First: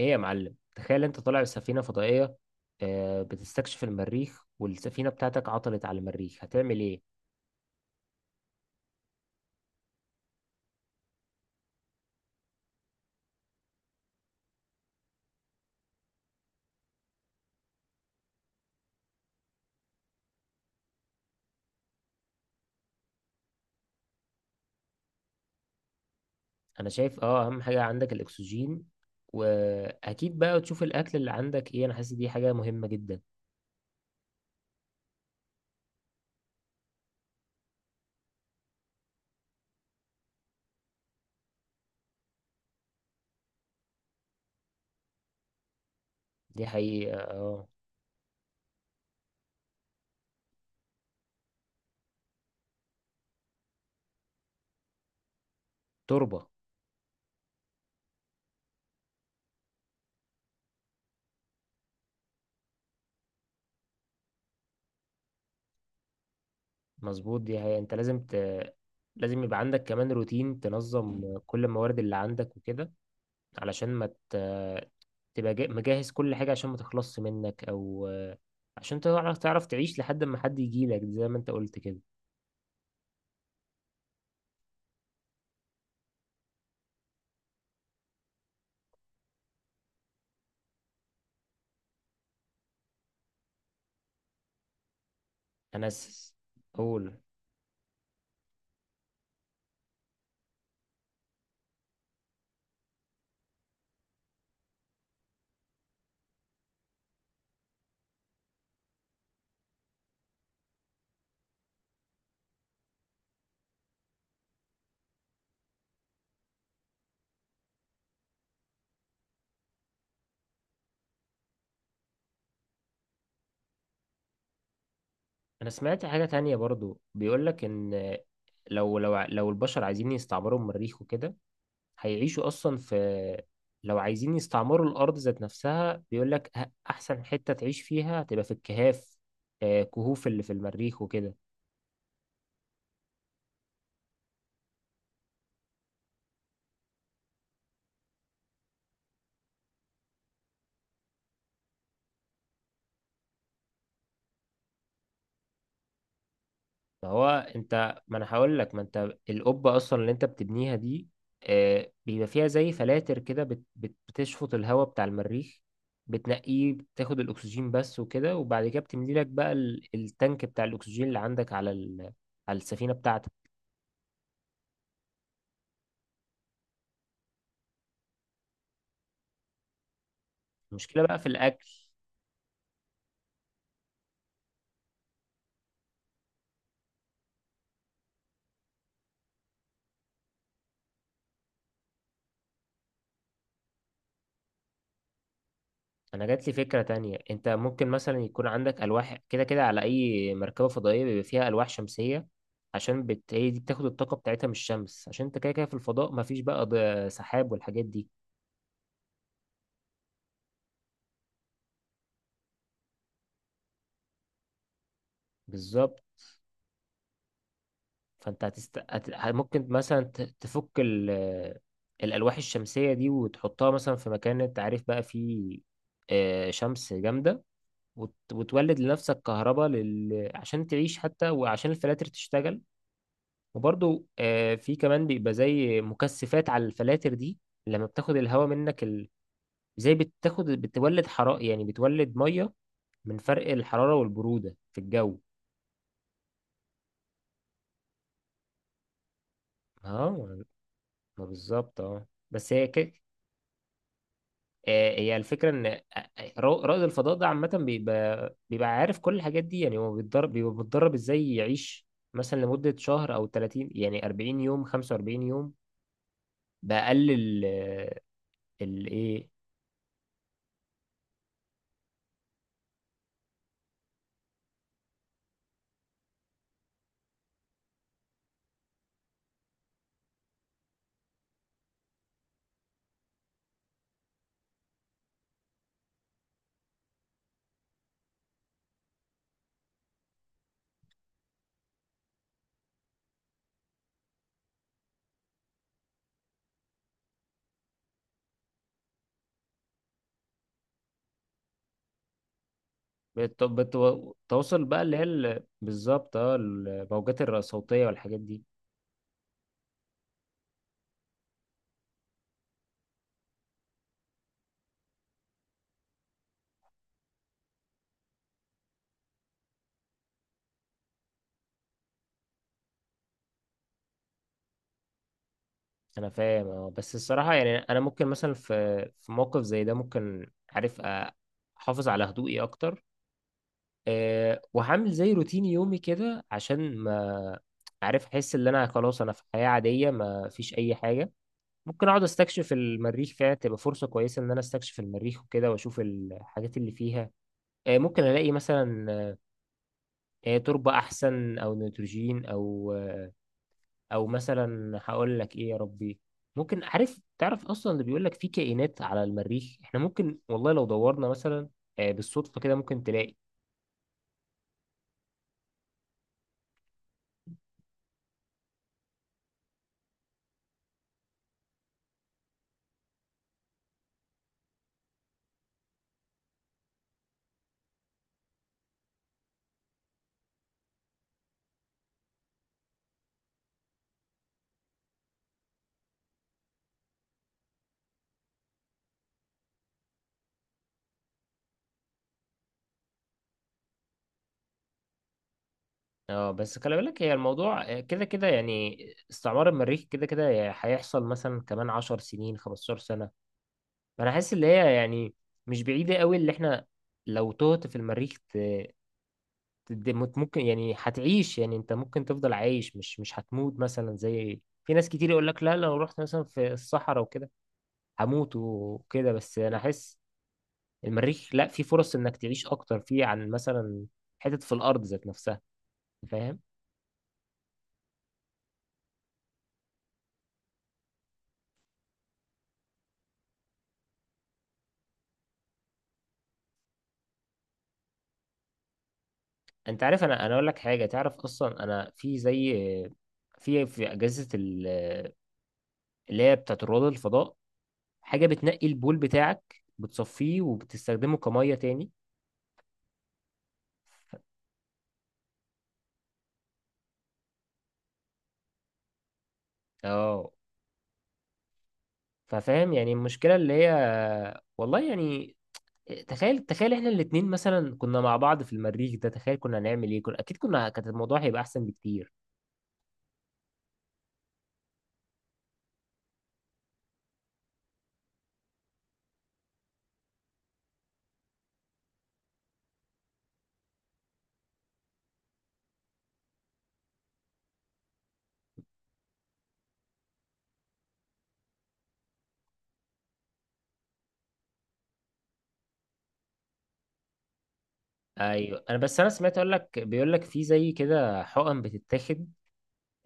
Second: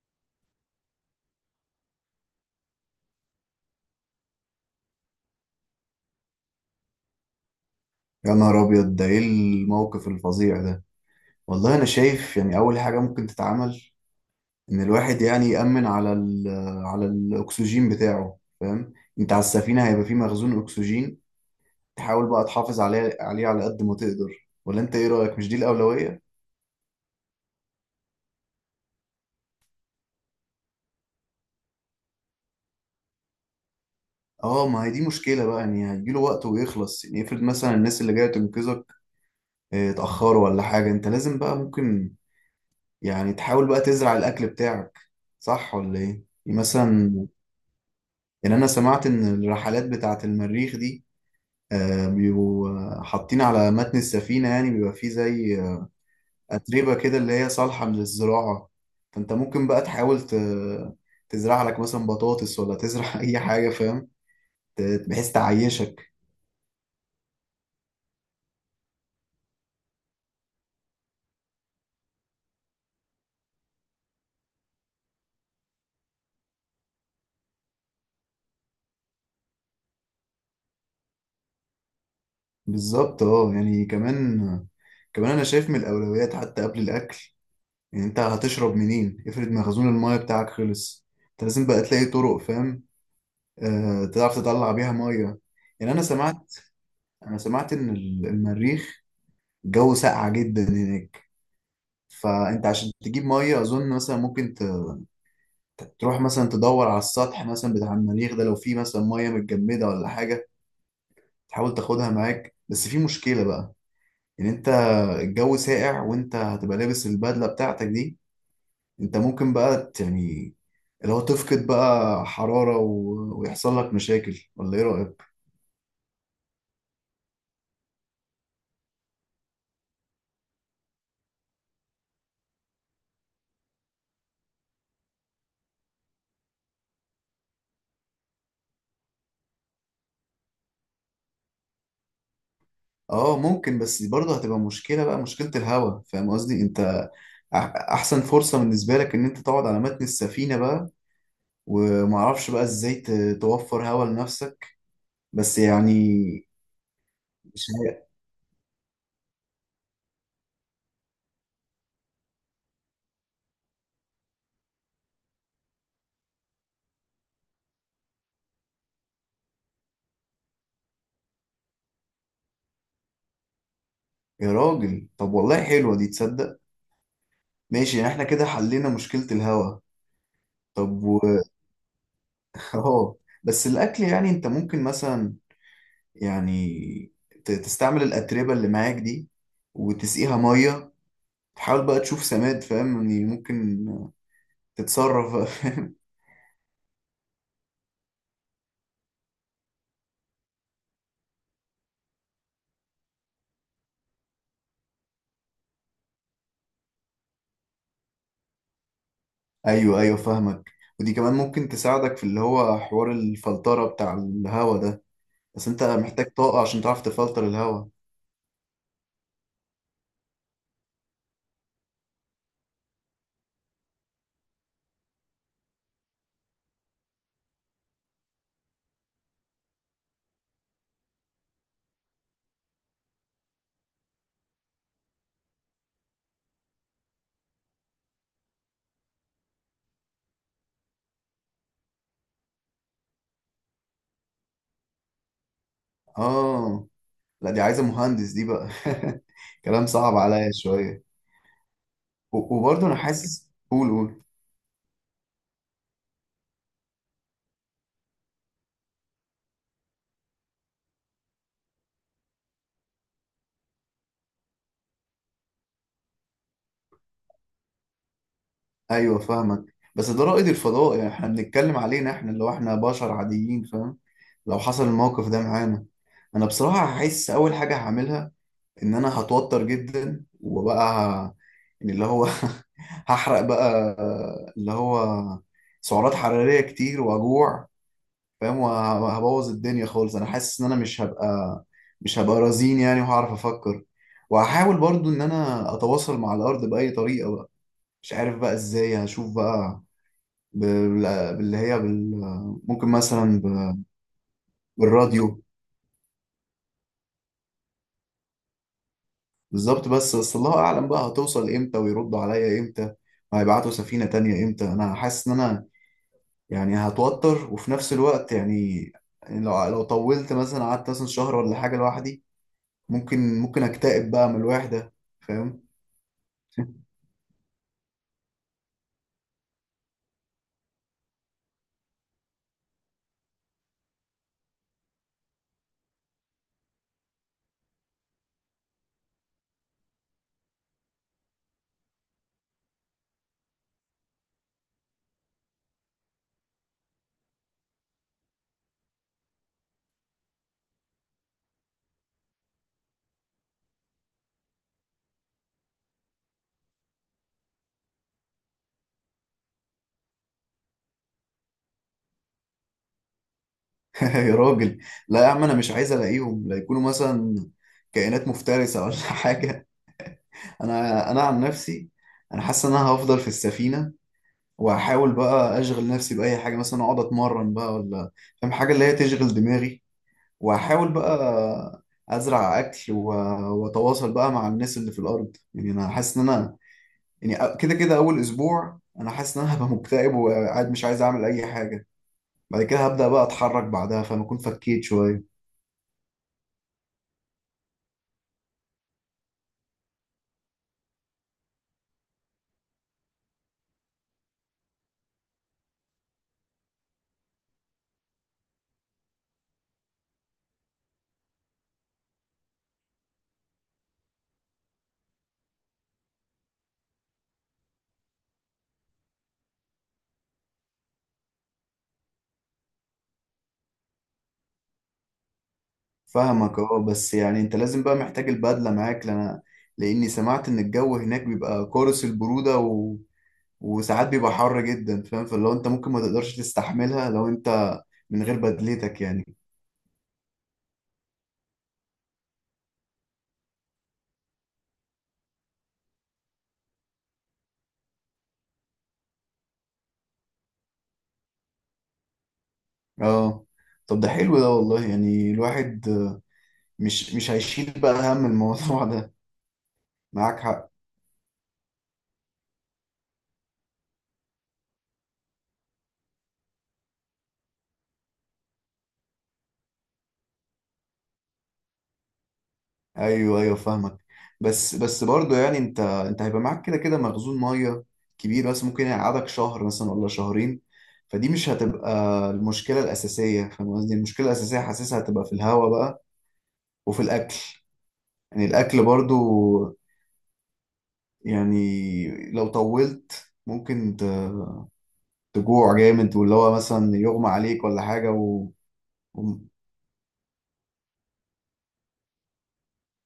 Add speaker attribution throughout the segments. Speaker 1: ايه يا معلم، تخيل انت طالع بسفينة فضائية، بتستكشف المريخ والسفينة بتاعتك عطلت على المريخ، هتعمل ايه؟
Speaker 2: يا نهار أبيض، ده إيه الموقف الفظيع ده! والله أنا شايف يعني أول حاجة ممكن تتعمل إن الواحد يعني يأمن على الأكسجين بتاعه، فاهم؟ أنت على السفينة هيبقى فيه مخزون أكسجين، تحاول بقى تحافظ عليه على قد ما تقدر. ولا أنت إيه رأيك، مش دي الأولوية؟
Speaker 1: انا شايف اهم حاجة عندك الاكسجين، واكيد بقى تشوف الاكل اللي عندك ايه. انا حاسس دي حاجة مهمة جدا.
Speaker 2: آه، ما هي دي مشكلة بقى، يعني هيجيله وقت ويخلص. يعني افرض مثلا الناس اللي جاية تنقذك اتأخروا ولا حاجة، أنت لازم بقى ممكن يعني تحاول بقى تزرع الأكل بتاعك، صح ولا إيه؟ يعني
Speaker 1: دي حقيقة،
Speaker 2: مثلا،
Speaker 1: اه.
Speaker 2: يعني انا سمعت ان الرحلات بتاعة المريخ دي بيبقوا حاطين على متن السفينة، يعني بيبقى فيه زي
Speaker 1: تربة.
Speaker 2: أتربة كده اللي هي صالحة للزراعة. فانت ممكن بقى تحاول تزرع لك مثلا بطاطس ولا تزرع اي حاجة، فاهم؟ بحيث تعيشك.
Speaker 1: مظبوط. دي حقيقة، انت لازم لازم يبقى عندك كمان روتين تنظم كل الموارد اللي عندك وكده، علشان ما ت- تبقى مجهز كل حاجة، عشان ما تخلصش منك أو، عشان تعرف تعيش لحد ما حد يجيلك زي ما أنت قلت كده.
Speaker 2: بالظبط، اه. يعني كمان انا شايف من الاولويات حتى قبل الاكل. يعني انت هتشرب منين؟ افرض مخزون المايه بتاعك خلص، انت لازم بقى تلاقي طرق، فاهم؟ آه، تعرف تطلع بيها ميه.
Speaker 1: أنا
Speaker 2: يعني انا
Speaker 1: س...
Speaker 2: سمعت
Speaker 1: أقول،
Speaker 2: انا سمعت ان المريخ الجو ساقع جدا هناك، فانت عشان تجيب ميه اظن مثلا ممكن تروح مثلا تدور على السطح مثلا بتاع المريخ ده، لو في مثلا ميه متجمده ولا حاجه تحاول تاخدها معاك. بس في مشكله بقى، ان انت الجو ساقع وانت هتبقى لابس البدله بتاعتك دي، انت ممكن بقى يعني لو تفقد بقى حراره ويحصل لك مشاكل، ولا ايه رايك؟
Speaker 1: أنا سمعت حاجة تانية برضو، بيقولك إن لو البشر عايزين يستعمروا المريخ وكده، هيعيشوا أصلا في. لو عايزين يستعمروا الأرض ذات نفسها، بيقولك أحسن حتة تعيش فيها هتبقى في الكهاف، كهوف اللي في المريخ وكده.
Speaker 2: اه ممكن، بس برضه هتبقى مشكلة بقى، مشكلة الهوا، فاهم قصدي؟ انت أح- احسن فرصة بالنسبة لك ان انت تقعد على متن السفينة بقى، ومعرفش بقى ازاي توفر هوا لنفسك، بس يعني
Speaker 1: ما هو،
Speaker 2: مش
Speaker 1: انت،
Speaker 2: عارف.
Speaker 1: ما انا هقول لك، ما انت القبه اصلا اللي انت بتبنيها دي بيبقى فيها زي فلاتر كده، بتشفط الهواء بتاع المريخ، بتنقيه، بتاخد الاكسجين بس وكده، وبعد كده بتملي لك بقى التانك بتاع الاكسجين اللي عندك على على السفينه بتاعتك.
Speaker 2: يا راجل طب، والله حلوة دي، تصدق؟ ماشي، يعني احنا كده حلينا مشكلة الهوا.
Speaker 1: المشكله
Speaker 2: طب
Speaker 1: بقى في الاكل.
Speaker 2: اه. بس الاكل يعني انت ممكن مثلا، يعني تستعمل الاتربة اللي معاك دي وتسقيها مية، تحاول بقى تشوف سماد، فاهم؟ يعني ممكن تتصرف فاهم؟
Speaker 1: انا جات لي فكره تانية. انت ممكن مثلا يكون عندك الواح كده كده. على اي مركبه فضائيه بيبقى فيها الواح شمسيه، عشان هي دي بتاخد الطاقه بتاعتها من الشمس، عشان انت كده كده في الفضاء مفيش بقى سحاب والحاجات دي.
Speaker 2: ايوه، ايوه فاهمك. ودي كمان ممكن تساعدك في اللي هو حوار الفلترة بتاع الهوا ده، بس انت
Speaker 1: بالظبط.
Speaker 2: محتاج طاقة عشان تعرف تفلتر الهوا.
Speaker 1: فانت ممكن مثلا تفك الالواح الشمسيه دي وتحطها مثلا في مكان انت عارف بقى فيه شمس جامده، وتولد لنفسك كهرباء، عشان تعيش حتى، وعشان الفلاتر تشتغل. وبرضو في كمان بيبقى زي مكثفات على الفلاتر دي. لما بتاخد الهواء منك زي بتاخد، بتولد حرارة، يعني بتولد مية من فرق الحرارة والبرودة في الجو.
Speaker 2: اه، لا دي عايزة مهندس دي بقى، كلام
Speaker 1: اه.
Speaker 2: صعب عليا شوية.
Speaker 1: ما بالظبط، اه، بس هي
Speaker 2: وبرضه انا حاسس قول قول،
Speaker 1: هي الفكرة ان رائد الفضاء ده عامة بيبقى بيبقى عارف كل الحاجات دي. يعني هو بيتدرب، بيبقى متدرب ازاي يعيش مثلا لمدة شهر او 30، يعني 40 يوم، 45 يوم، بأقل
Speaker 2: ايوه
Speaker 1: ايه.
Speaker 2: فاهمك. بس ده رائد الفضاء، يعني احنا بنتكلم علينا احنا، اللي هو احنا بشر عاديين، فاهم؟ لو حصل الموقف ده معانا، انا بصراحة هحس اول حاجة هعملها ان انا هتوتر جدا، وبقى يعني اللي هو هحرق بقى، اللي هو سعرات حرارية كتير واجوع، فاهم؟ وهبوظ الدنيا خالص. انا حاسس ان انا مش هبقى رزين يعني، وهعرف افكر. وهحاول برضو ان انا اتواصل مع الارض باي طريقة بقى، مش عارف بقى ازاي، هشوف بقى باللي هي ممكن مثلا
Speaker 1: بت- بت- بتوصل بقى اللي هي
Speaker 2: بالراديو.
Speaker 1: بالظبط، الموجات الصوتية والحاجات دي.
Speaker 2: بالظبط. بس الله اعلم بقى، هتوصل امتى ويردوا عليا امتى وهيبعتوا سفينه تانية امتى؟ انا حاسس ان انا يعني هتوتر، وفي نفس الوقت يعني لو طولت مثلا قعدت مثلا شهر ولا حاجه لوحدي، ممكن اكتئب بقى من الوحده، فاهم؟
Speaker 1: انا فاهم، اه، بس الصراحة يعني، انا ممكن مثلا في موقف زي ده ممكن، عارف، احافظ على هدوئي اكتر. أه، وهعمل زي روتين يومي كده عشان ما، عارف، احس ان انا خلاص، انا في حياة عادية، ما فيش اي حاجة. ممكن اقعد استكشف المريخ فيها، تبقى فرصة كويسة ان انا استكشف المريخ وكده واشوف الحاجات اللي فيها. أه، ممكن الاقي مثلا تربة احسن او نيتروجين او، او مثلا، هقول لك ايه يا ربي، ممكن، عارف، تعرف اصلا اللي بيقول لك في كائنات على المريخ. احنا ممكن، والله، لو دورنا مثلا بالصدفه كده، ممكن تلاقي.
Speaker 2: يا راجل، لا يا عم، انا مش عايز الاقيهم لا يكونوا مثلا كائنات مفترسه ولا حاجه. انا عن نفسي، انا حاسس ان انا هفضل في السفينه، واحاول بقى اشغل نفسي باي حاجه، مثلا اقعد اتمرن بقى ولا، فاهم، حاجه اللي هي تشغل دماغي. واحاول بقى ازرع اكل، واتواصل بقى مع الناس اللي في الارض. يعني انا حاسس ان انا يعني كده كده اول اسبوع انا حاسس ان انا هبقى مكتئب وقاعد مش عايز اعمل اي حاجه، بعد كده هبدا بقى اتحرك، بعدها فانا اكون فكيت شويه.
Speaker 1: اه، بس خلي بالك، هي الموضوع كده كده يعني. استعمار المريخ كده كده هيحصل مثلا كمان 10 سنين، 15 سنه. فانا حاسس ان هي يعني مش بعيده قوي. اللي احنا لو تهت في المريخ ممكن، يعني هتعيش. يعني انت ممكن تفضل عايش، مش هتموت. مثلا زي في ناس كتير يقول لك لا، لو رحت مثلا في الصحراء وكده هموت وكده. بس انا احس المريخ لا، في فرص انك تعيش اكتر فيه عن مثلا حتت في الارض ذات نفسها. فاهم.
Speaker 2: فاهمك، اه. بس يعني انت لازم بقى محتاج البدلة معاك، لأنا لأني سمعت إن الجو هناك بيبقى قارس البرودة وساعات بيبقى حر جدا، فاهم؟ فلو انت ممكن ما تقدرش تستحملها لو انت من غير بدلتك يعني.
Speaker 1: انت عارف، انا، اقول لك حاجه. تعرف اصلا انا في زي، في اجهزه اللي هي بتاعت رواد الفضاء، حاجه بتنقي البول بتاعك، بتصفيه وبتستخدمه كميه تاني.
Speaker 2: اه، طب ده حلو ده، والله يعني الواحد مش هيشيل بقى هم الموضوع ده،
Speaker 1: اه.
Speaker 2: معاك حق.
Speaker 1: ففاهم يعني المشكله اللي هي. والله يعني، تخيل، تخيل احنا الاتنين مثلا كنا مع بعض في المريخ ده، تخيل كنا هنعمل ايه. كنا اكيد كنا، كانت الموضوع هيبقى احسن بكتير.
Speaker 2: ايوه، ايوه فاهمك. بس برضه يعني انت هيبقى معاك كده كده مخزون ميه كبير، بس ممكن يقعدك شهر مثلا ولا شهرين، فدي مش هتبقى المشكله الاساسيه، فاهم قصدي؟ المشكله الاساسيه حاسسها هتبقى في الهواء بقى وفي الاكل، يعني الاكل برضه يعني لو طولت ممكن تجوع جامد، واللي هو مثلا يغمى عليك ولا حاجه
Speaker 1: ايوه، انا بس، انا
Speaker 2: و...
Speaker 1: سمعت، اقول لك، بيقول لك في زي كده حقن بتتاخد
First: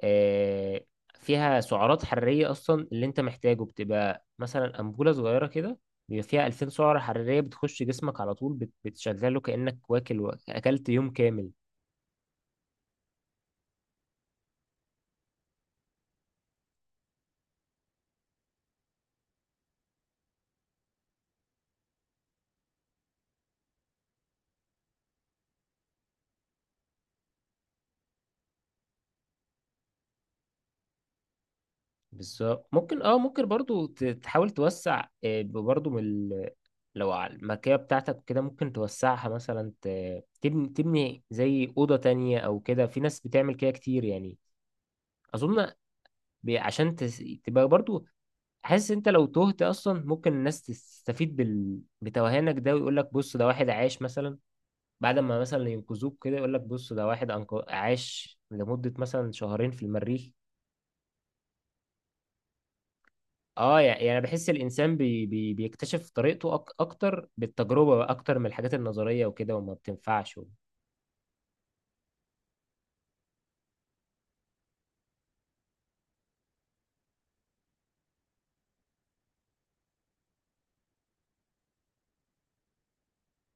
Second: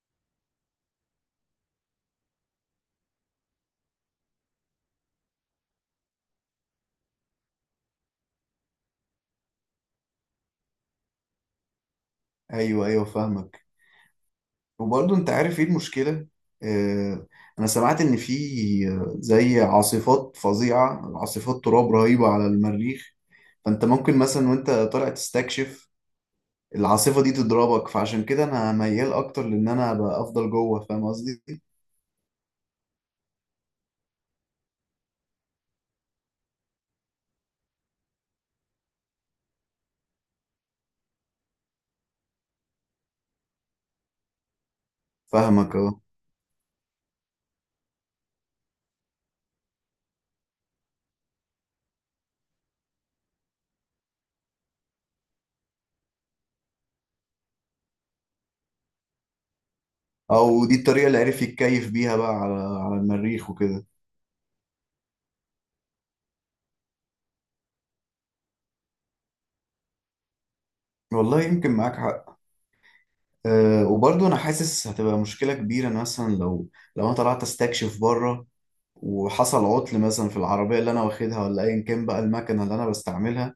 Speaker 1: آه، فيها سعرات حراريه اصلا اللي انت محتاجه. بتبقى مثلا انبوله صغيره كده، بيبقى فيها 2000 سعره حراريه، بتخش جسمك على طول، بتشغله كانك، واكل و، اكلت يوم كامل.
Speaker 2: ايوه، ايوه فاهمك. وبرضه انت عارف ايه المشكلة؟ آه، انا سمعت ان في زي عاصفات فظيعة، عاصفات تراب رهيبة على المريخ، فانت ممكن مثلا وانت طالع تستكشف العاصفة دي تضربك، فعشان كده انا ميال اكتر لان انا ابقى افضل جوه، فاهم قصدي؟
Speaker 1: بالظبط، ممكن، ممكن برضو تحاول توسع برضو من لو على المكيه بتاعتك كده، ممكن توسعها مثلا تبني، تبني زي اوضه تانية او كده. في ناس بتعمل كده كتير يعني. اظن
Speaker 2: فاهمك، اه.
Speaker 1: عشان تبقى برضو حاسس، انت لو تهت اصلا، ممكن الناس تستفيد بتوهانك ده، ويقول لك بص، ده واحد عاش مثلا، بعد ما مثلا ينقذوك كده، يقول لك بص ده واحد عاش لمدة مثلا شهرين في المريخ.
Speaker 2: او دي الطريقة اللي عرف يتكيف بيها بقى على المريخ
Speaker 1: اه،
Speaker 2: وكده.
Speaker 1: يعني بحس الانسان بيكتشف طريقته اكتر بالتجربة بقى، اكتر من الحاجات النظرية وكده وما بتنفعش.
Speaker 2: والله يمكن معاك حق. وبرضه انا حاسس هتبقى مشكله كبيره، إن مثلا لو انا طلعت استكشف بره وحصل عطل مثلا في العربيه اللي انا واخدها، ولا ايا كان بقى المكنه اللي انا بستعملها،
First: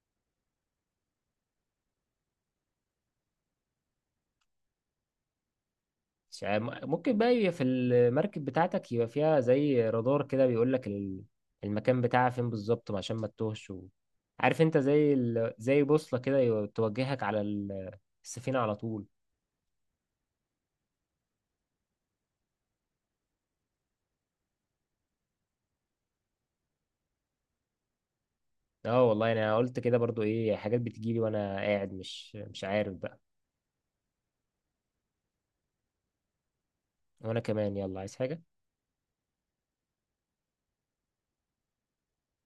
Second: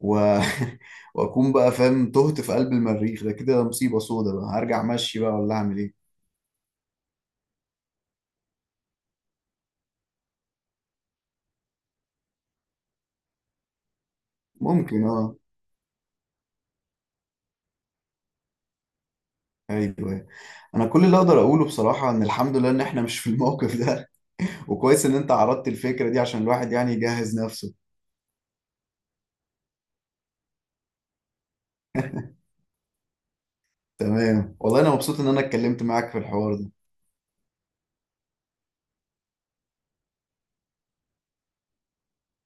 Speaker 2: و... واكون بقى فاهم تهت في قلب المريخ ده، كده مصيبه سودا بقى، هرجع مشي بقى ولا اعمل ايه؟
Speaker 1: مش ممكن بقى يبقى في المركب بتاعتك، يبقى فيها زي رادار كده، بيقول لك المكان بتاعها فين بالظبط، عشان ما تتوهش. عارف انت
Speaker 2: ممكن،
Speaker 1: زي
Speaker 2: اه،
Speaker 1: زي بوصلة كده توجهك على السفينة على طول.
Speaker 2: ايوه. انا كل اللي اقدر اقوله بصراحه ان الحمد لله ان احنا مش في الموقف ده، وكويس ان انت عرضت الفكره دي عشان الواحد يعني يجهز نفسه.
Speaker 1: اه والله، انا قلت كده برضو. ايه حاجات بتجيلي وانا قاعد، مش عارف بقى.
Speaker 2: تمام، والله انا مبسوط ان انا اتكلمت معاك في الحوار ده.
Speaker 1: وانا كمان، يلا، عايز حاجة.